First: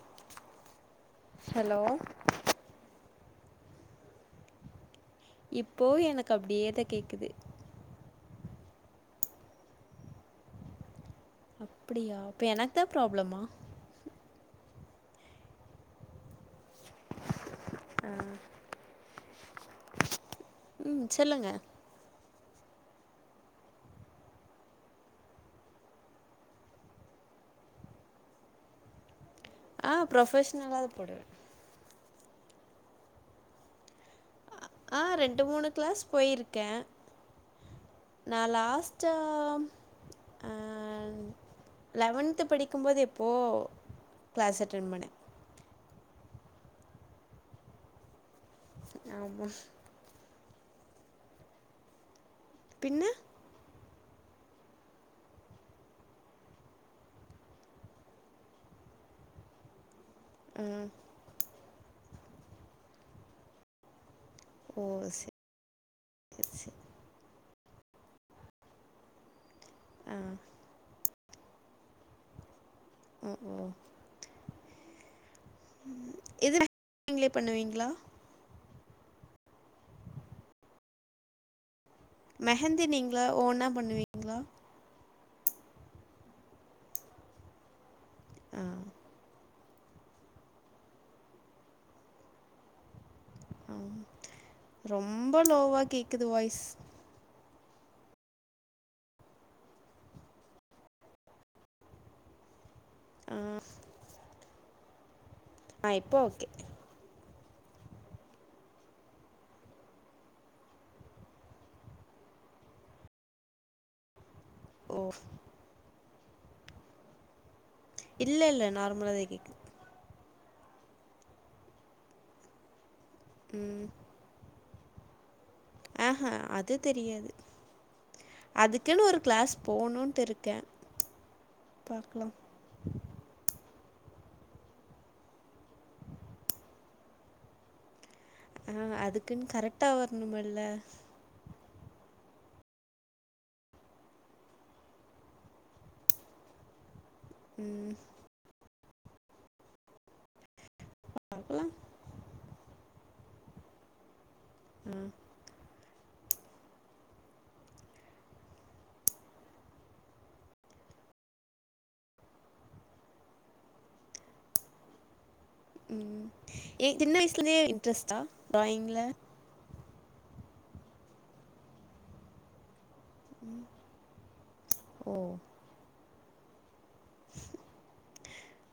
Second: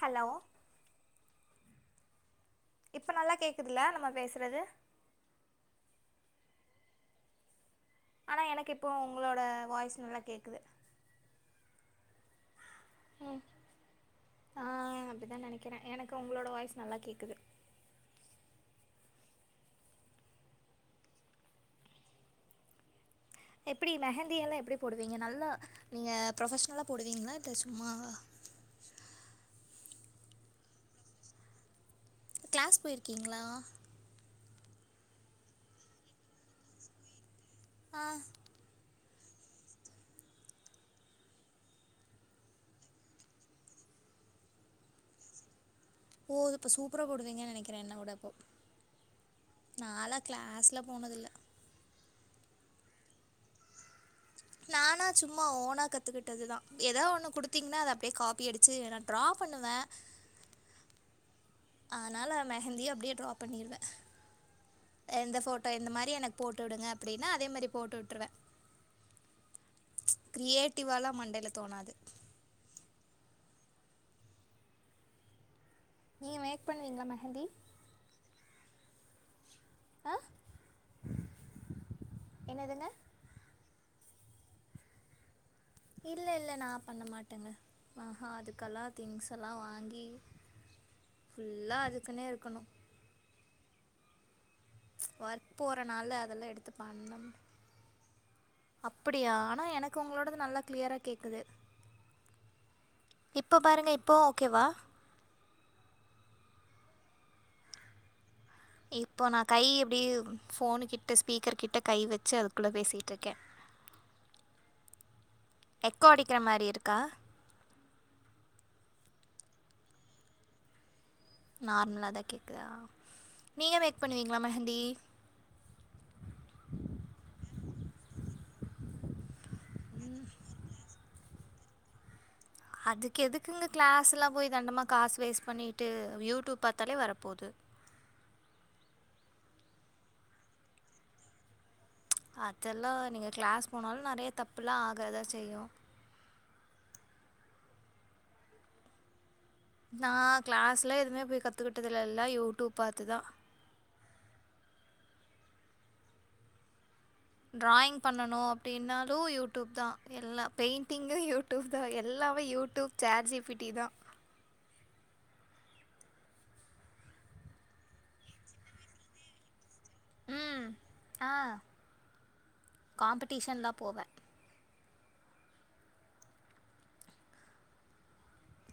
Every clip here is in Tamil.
ஹலோ ஹலோ இப்ப நல்லா கேக்குதுல நம்ம பேசுறது இப்போ எனக்கு அப்டியேதா கேக்குது ஆனா எனக்கு இப்போ உங்களோட வாய்ஸ் நல்லா கேக்குது அப்டியா அப்ப எனக்கு தா ப்ராப்ளமா ஆ அப்டிதா நெனக்கிறெ எனக்கு உங்ளோட வாய்ஸ் நல்லா கேக்குது ஆ ம் சொல்லுங்க எப்டி மெஹந்தியெல்லா எப்டி போடுவீங்க நல்லா நீங்க ப்ரொஃபஷ்னலா போடுவீங்ளா இல்ல சும்மா ஆ ப்ரொஃபஷ்னலா தா போடுவே க்ளாஸ் போய்ர்க்கீங்ளா ஆ ரெண்டு மூணு கிளாஸ் போயிருக்கெ ஆ நா லாஸ்ட் ச்சோ ஆங் லெவன்த்து படிக்கும்போது எப்போ க்ளாஸ் அட்டென் பண்ணெ ஓ இப்போ சூப்பரா போடுவீங்க நெனக்கிற என்ன விட இப்போ ஆமா நாளா கிளாஸ்லா போனதில்ல பின்ன நா நானா சும்மா ஓனா கத்துக்கிட்டது தா எதோ ஒன்னு கொடுத்தீங்னா அத அப்டியே காப்பி அடிச்சு நா ட்ரா பண்ணுவ ம் ஆனால மெஹந்திய அப்டியே ட்ரா பண்ணீற்வ ஓ எந்த ஃபோட் இந்த மாரி எனக்கு சேரி போட்டு சேரி விடுங்க அப்டின்னா அதே மாரி போட்டு விட்ருவெ ஆ கிரியேட்டிவாலா மண்டைல தோணாது ம்கும் நீங்கள் எது மேக் பண்ணுவீங்களா [inaudible] நீங்ளே மெஹந்தி பண்ணுவீங்ளா ஆ மெஹந்தி என்னதுங்க நீங்களா ஓனா பண்ணுவீங்ளா இல்ல இல்ல நா பண்ண மாட்டங்க ஆஹ ஆ அதுக்கெல்லா திங்ஸா ல்லா வாங்கி ஃபுல்லா அதுக்குன்னே இருக்கணு ஆவு ஒர்க் போறனால அதெல்லா வாய்ஸ் எடுத்து பண்ணம் அப்படியா ஆனா எனக்கு உங்களோடது நல்லா கிளியரா கேக்குது இப்பொ பாருங்க இப்போ ஓகேவா ஆ இப்போ ஓகே இப்போ நா கை இப்டி ஃபோனு கிட்ட ஸ்பீக்கர் கிட்ட கை வச்சு அதுக்குள்ள பேசிட்ருக்கெ கேட்கவில்லை ஓ எக்கோ அடிக்கிற மாரி இருக்கா இல்லல்ல நார்மலா தா கேக்குது நார்மலா தா கேக்குதா நீங்க மேக் பண்ணுவீங்ளா மெஹந்தி ஆஹ அது தெரியாது அதுக்குன்னு ஒரு கிளாஸ் போணுட்டு இருக்க பாக்லா அதுக்கு எதுக்குங்க கிளாஸ்லா போய்ட்டு தண்டமா காசு வேஸ்ட் பண்ணிட்டு யூடூப் பாத்தாலே வரப்போது ஆ அதுக்குன் கரெட்டா வரணுமில்ல அதெல்லா நீங்க கிளாஸ் போனாலு நெறைய தப்பெல்லா ஆகாதா செய்யு ம் நா கிளாஸ்ஸெலா எதுமே போய் பாக்கலாம் கத்துக்கிட்டதில்ல எல்லா யூடூப் பாத்துதா ம் ட்ராயிங் பண்ணணு அப்டின்னாலு யூடியூப் தா எல்லா பெயிண்டிங்கு யூ டியூப் தா எல்லாமே யூடியூப் சாட்ஜிபிட்டி தா ம் ஏ சின்ன வய்லந்தே இன்ட்ரெஸ்ட்டா ட்ராயிங்ல ம் ஆ காம்படிஷன் தா போவே ஓ கேட்கவில்லை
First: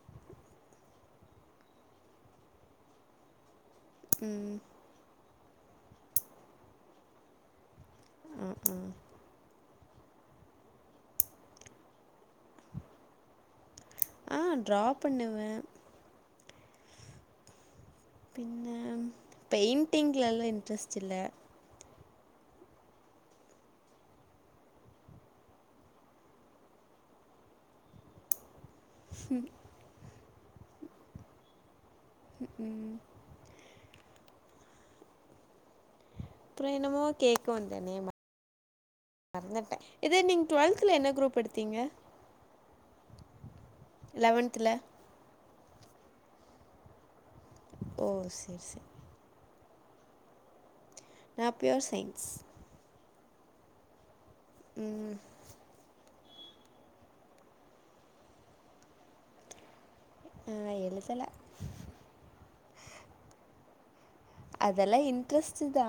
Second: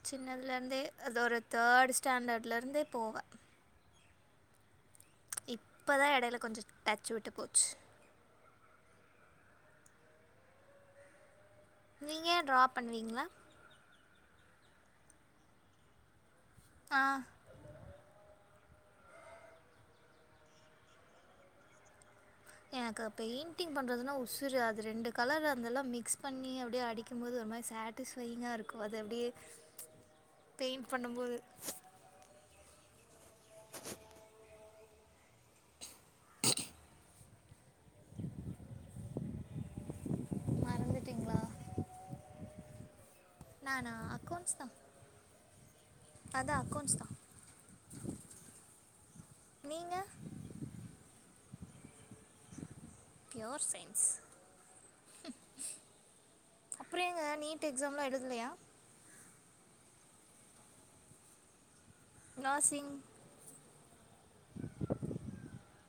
சின்னதுலந்தே அது ஒரு தேர்டு ஸ்டாண்டர்ட்லருந்தே போவே ம் இப்பதா எடைல கொஞ்சோ டச்சு விட்டு போச்சு ம் ம் நீங்க ட்ரா பண்ணுவீங்ளா ஆ ட்ரா பண்ணுவே ஆ பின்ன பெயிண்டிங்லலா இன்ட்ரெஸ்ட் இல்ல எனக்கு பெயிண்டிங் பண்றதுனா உசுரு அது ரெண்டு கலர் அந்தெல்லா மிக்ஸ் பண்ணி அப்டியே அடி க்கும் போது ஒரு மாரி சாட்டிஸ்ஃபையிங்காருக்கு அது அப்டியே பெயிண்ட் பண்ணம்போது ம் ம் அப்றோ என்னமோ கேக்க வந்தனே மறந்துட்டே இது நீங் ட்வெல்த்துல என்ன மறந்துட்டிங்களா குரூப் எடுத்தீங்க நானா அக்கௌண்ட்ஸ் தா லெவன்த்தில் அதா அக்கௌண்ட்ஸ் தா ஓ சேர் சேர் நீீங்க நா பியோர் சைன்ஸ் பியோர் சைன்ஸ் ம் அப்றோ ஏங்க நீட் எக்ஸாம்லா எழுதலயா நா எழுதல நர்சிங் அதெல்லா இன்ட்ரெஸ்ட்டு தா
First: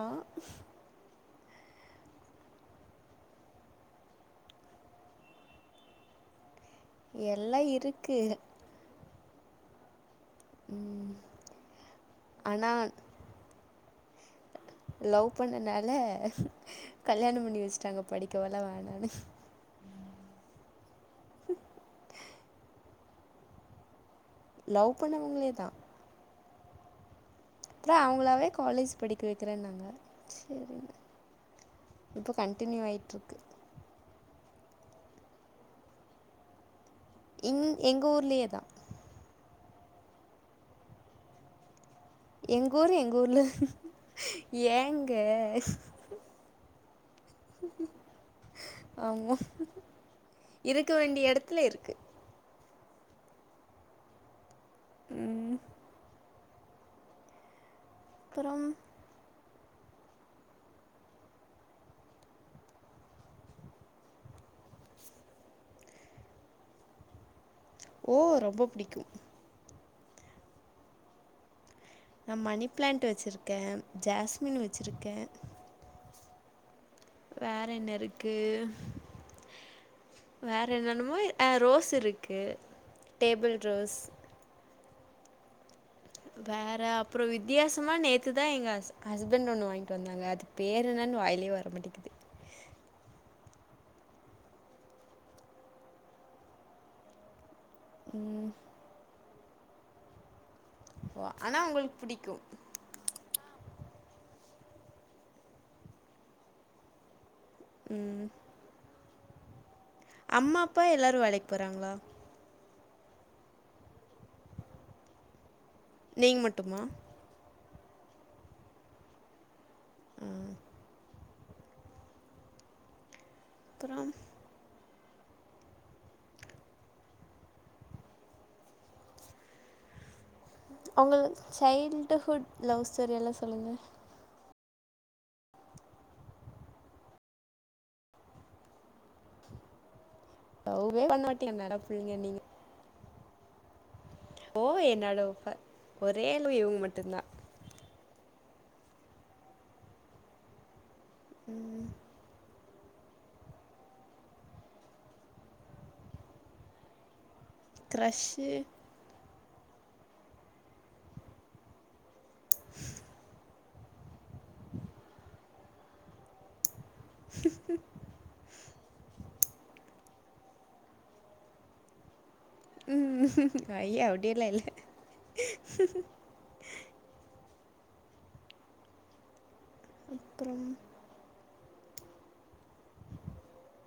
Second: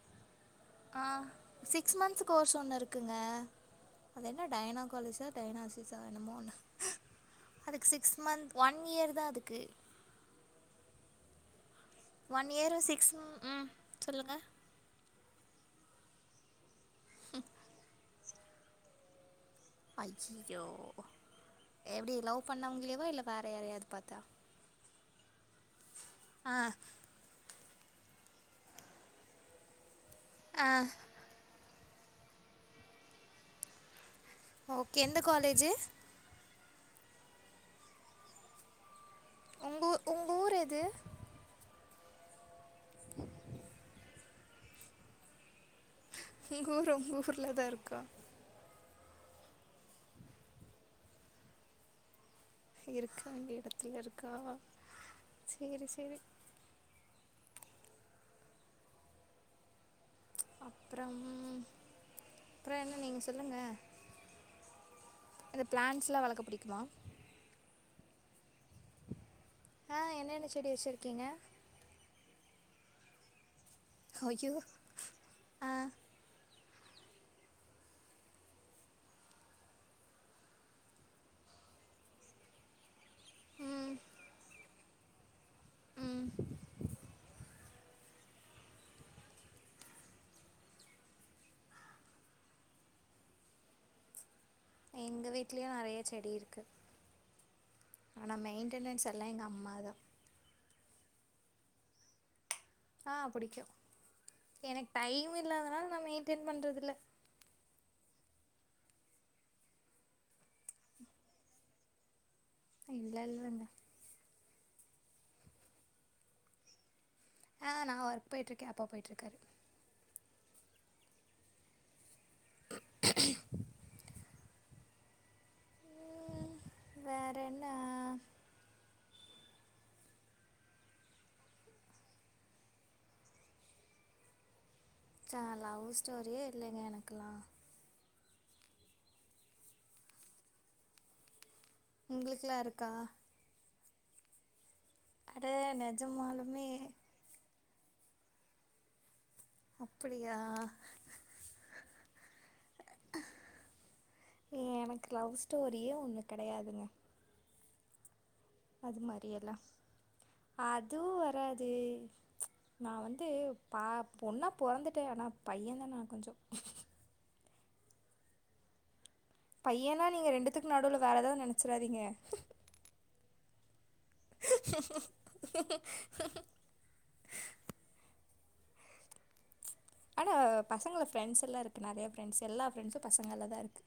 ஆ சிக்ஸ் மன்த்ஸ் கோர்ஸ் ஒன்னு இருக்குங்க அது என்ன டைனாக்காலிசா டைனாசிசா என்னமோ ஒன்னு எல்லாம் அதுக்கு சிக்ஸ் இருக்குது மன்த் ஒன் இயர் தா அதுக்கு ம் ஒன் இயரு ஆனால் சிக்ஸ் ம் சொல்லுங்க லவ் பண்ணனால கல்யாணோ பண்ணி வச்ட்டாங்க படிக்கோல்லா வேணானு அய்யியோ எப்டி லவ் பண்ணவங்ளேவா இல்ல வேற யாரயாது பாத்தா லவ் பண்ணவங்ளே தா ஆ ப்றோ அவுங்களாவே காலேஜ் படிக்க வக்கிறேனாங்க ஆ இப்ப கன்டினியூ ஆய்ட்ருக்கு ஓகே எந்த காலேஜு இங் எங்க ஊர்லயே தா உங் ஊ உங் ஊர் எது எங் ஊரு எங் ஊர்ல ஏங்க உங்க ஊர் உங்க ஊர்ல தா இருக்கா ஆமா இருக்க வேண்டிய எடத்துல இருக்கு இருக்க வேண்டிய எடத்துல இருக்கா சேரி சேரி அப்புறம் அப்றம் அப்றோ என்ன நீங்க சொல்லுங்க அந்த பிளான்ட்ஸ் எல்லா வளக்க படிக்குமா ஓ ரொம்ப புடிக்கு ஆ என்னென்ன செடி வச்சிருக்கீங்க நா மணி பிளான்ட் வச்சுருக்கே ஐயோ ஜாஸ்மின் வச்சுருக்கே ஆ வேற என்ன இருக்கு வேற என்னென்னமோ அ ரோஸ் இருக்கு டேபிள் ம் ரோஸ் வேற அப்றோ வித்தியாசமா நேத்துதா எங்க ஹஸ் ஹஸ்பண்ட் ஒன்னு வாங்கிட்டு வந்தாங்க அது பேர் என்னனு வாயிலே வர மாட்டிகிது எங்க வீட்லயு நெறைய செடி இருக்கு ஆனா மெயின்டனன்ஸ் எல்லா எங்க அம்மா தா ஓ ஆனா உங்ளுக்கு புடிக்கு ஆ புடிக்கு எனக்கு டைம் இல்லாதனால நா மெயின்டென் பண்றதில்ல ம் அம்மா அப்பா எல்லாரு வேலைக்கு போறாங்களா இல்ல இல்லங்க நீங் மட்டுமா ஆ நா ஒர்க் போயிட்டிருக்கே அப்பா போயிட்டிருக்காரு ம் [unintelligible] அப்புறம் ம் வேற என்ன ஒங்களுக்கு சைல்டுஹுட் லவ் ஸ்டோரி எல்லா சொல்லுங்க ச லவ் ஸ்டோரியே இல்லைங்க எனக்லா லவ்வே பண்ணாட்டி [unintelligible] மேடம் உங்ளுக்குலா இருக்கா ஓ என்னோட அட ஒரே அவுங் நிஜமாலுமே இவுங்க மட்டும்ந்தா அப்பிடியா ம் [unintelligible] எனக்கு லவ் ஸ்டோரியே ஒன்னு கெடையாதுங்க க்ரஷு அதுவு வராது நா வந்து பா பொண்ணா பொறந்துட்டே ஆனா பைய தா நா கொஞ்சோ [unintelligible] பையனா நீங்க ரெண்டுத்துக்கு நடுவுல வேற எதாது நெனச்சறாதீங்க ம் ம் ஐய அப்டியலா இல்ல ஆனா அப்புறம் பசங்கள ஃப்ரெண்ட்ஸ் எல்லா இருக்கு நெறையா ஃப்ரண்ட்ஸ் எல்லா ஃப்ரெண்ட்ஸு பசங்கள்ல தா இருக்கு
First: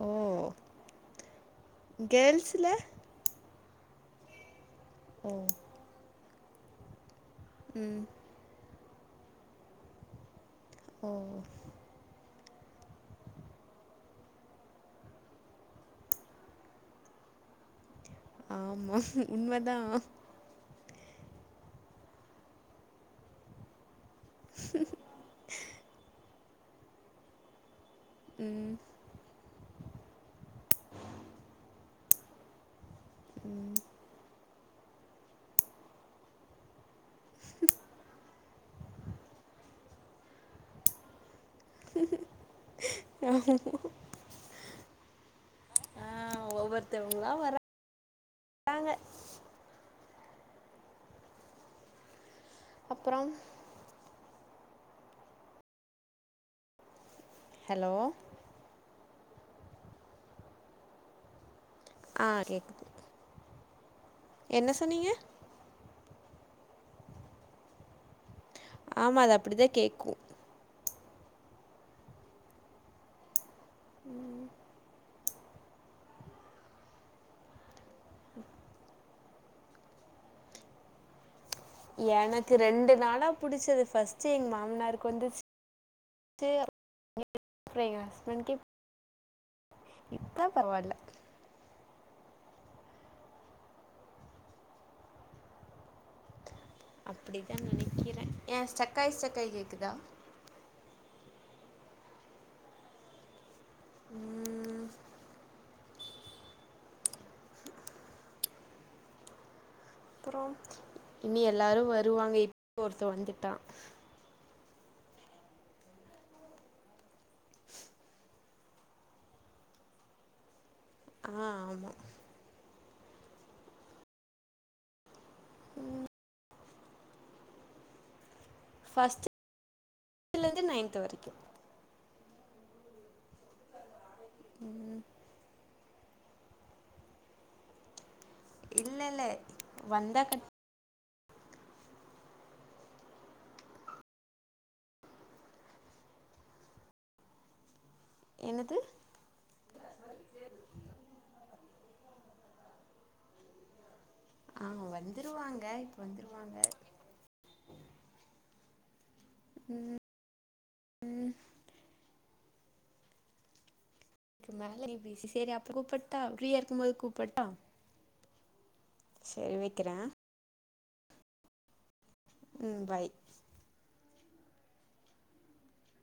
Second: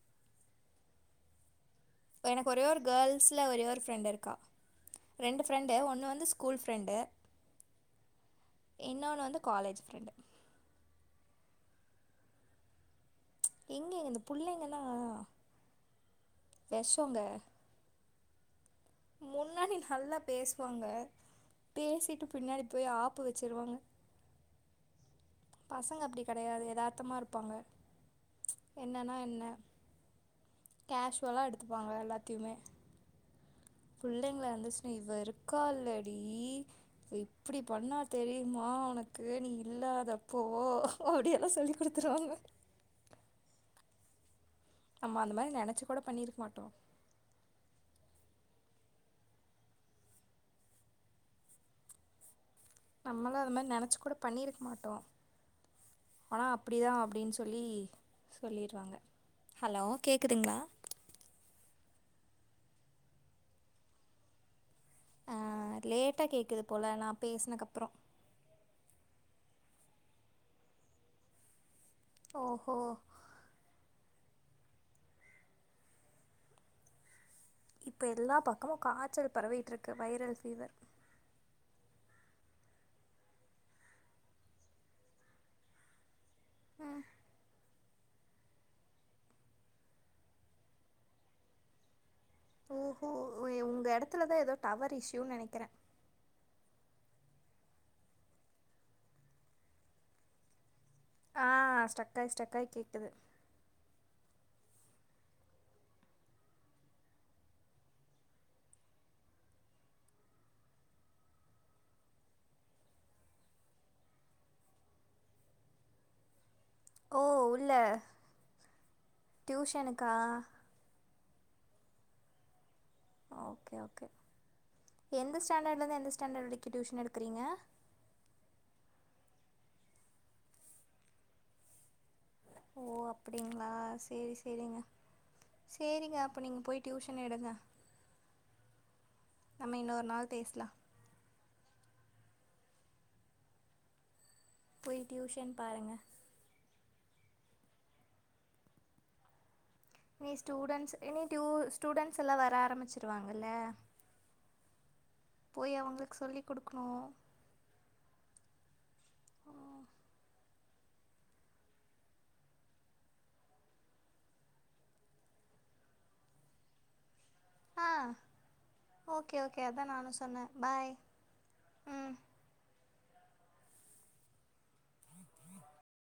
ஓ எனக்கு ஒரே கேர்ள்ஸ்ல ஒரு கேர்ள்ஸுல ஒரே ஒரு ஃப்ரெண்டு இருக்கா ஓ ரெண்டு ஃப்ரெண்டு ஒன்னு வந்து ஸ்கூல் ஃப்ரெண்டு ம் இன்னொன்னு வந்து காலேஜ் ஃப்ரெண்டு ஓ எங்கங்க இந்த புள்ளைங்கள்ளா வெஷோங்க ஆமா உண்ம முன்னாடி தா நல்லா பேசுவாங்க பேசிட்டு பின்னாடி போய் ஆப்பு வச்சிருவாங்க பசங்க அப்டி கெடையாது எதார்த்தமா இருப்பாங்க ம் என்னன்னா என்ன கேஷுவலா எடுத்துப்பாங்க எல்லாத்தையுமே ம் புள்ளைங்களா இருந்துச்ன்னா இவ இருக்காலடி எப்டி பண்ணா தெரியுமா ஒனக் கு நீ இல்லாதப்போ அப்டியெல்லா சொல்லி குடுத்துருவாங்க நம்ப அந்த மாரி நெனச்சி கூட பண்ணிருக்க மாட்டோ ஒவ்வருத்தவுங்களா வரா டாங்க அப்புறம் நம்மளு அது மாரி நெனச்சி கூட பண்ணிருக்க மாட்டோ ஆனா அப்டிதா அப்டின் சொ சொல்லி ஹலோ சொல்லிருவாங்க ஹலோ கேக்குதுங்களா ஆ கேக்குது என்ன சொன்னீங்க அ லேட்டா கேக்குது போல நா பேசுனக்கப்புற ஆமா அது அப்டிதா கேக்கு ஓஹோ ம் இப்ப எல்லா பக்கமு காச்சல் பரவிட்டு இருக்கு வைரல் ஃபீவர் எனக்கு ரெண்டு நாளா புடிச்சது ஃபர்ஸ்ட்டு எங்க மாமனாருக்கு வந்துச்சு த்து [unintelligible] ஹஸ்பண்ட்க்கு இப்ப பரவா இல்ல ஓஹோ ஒ உங்க இடத்துலதா ஏதோ டவர் இஷ்யூன்னு நெனக்கிறே அப்டிதா நெனக்கிறே ஏ ஸ்ட்ரக்காயி ஸ்ட்ரக்காயி கேக்குதா ஆ ஸ்ட்ரக்காயி ஸ்ட்ரக்காயி கேக்குது ம் அப்பறோ இனி எல்லாரு வருவாங்க இப் ஒருத்த வந்துட்டா ஓ உள்ள டியூஷனுக்கா ஆ ஆமா ஓகே ஓகே எந்த ஸ்டாண்டர்ட்ல இருந்து எந்த ஸ்டாண்டர்ட் வரைக்கு டியூஷன் எடுக்கிறீங்க ஃபஸ்ட்டு லந்து நைன்த்து வரைக்கு ஓ அப்டிங்களா சேரி சேரிங்க சேரிங்க அப்ப நீங்க போய் டியூஷன் எடுங்க இல்ல இல்ல நம்ம இன்னொரு வந்தா நாள் கட் பேசலா போய் டியூஷன் பாருங்க என்னது நீ ஸ்டூடெண்ட்ஸ் இனி ட்யு ஸ்டூடெண்ட்ஸ் எல்லா வர ஆரம்பிச்சிருவாங்கல்ல ஆ வந்துருவாங்க போய் இப்ப அவங்களுக்கு சொல்லி வந்துருவாங்க கொடுக்கணும் ம் ம் க்கு மேல நீ பேசி சரி அப்பற கூப்பிட்டா ஃப்ரீயா இருக்கும்போது கூப்பட்டா ஆ ஓகே சரி ஓகே அதான் வெக்கிறே நானு சொன்னே பாய் ம் ம் பாய்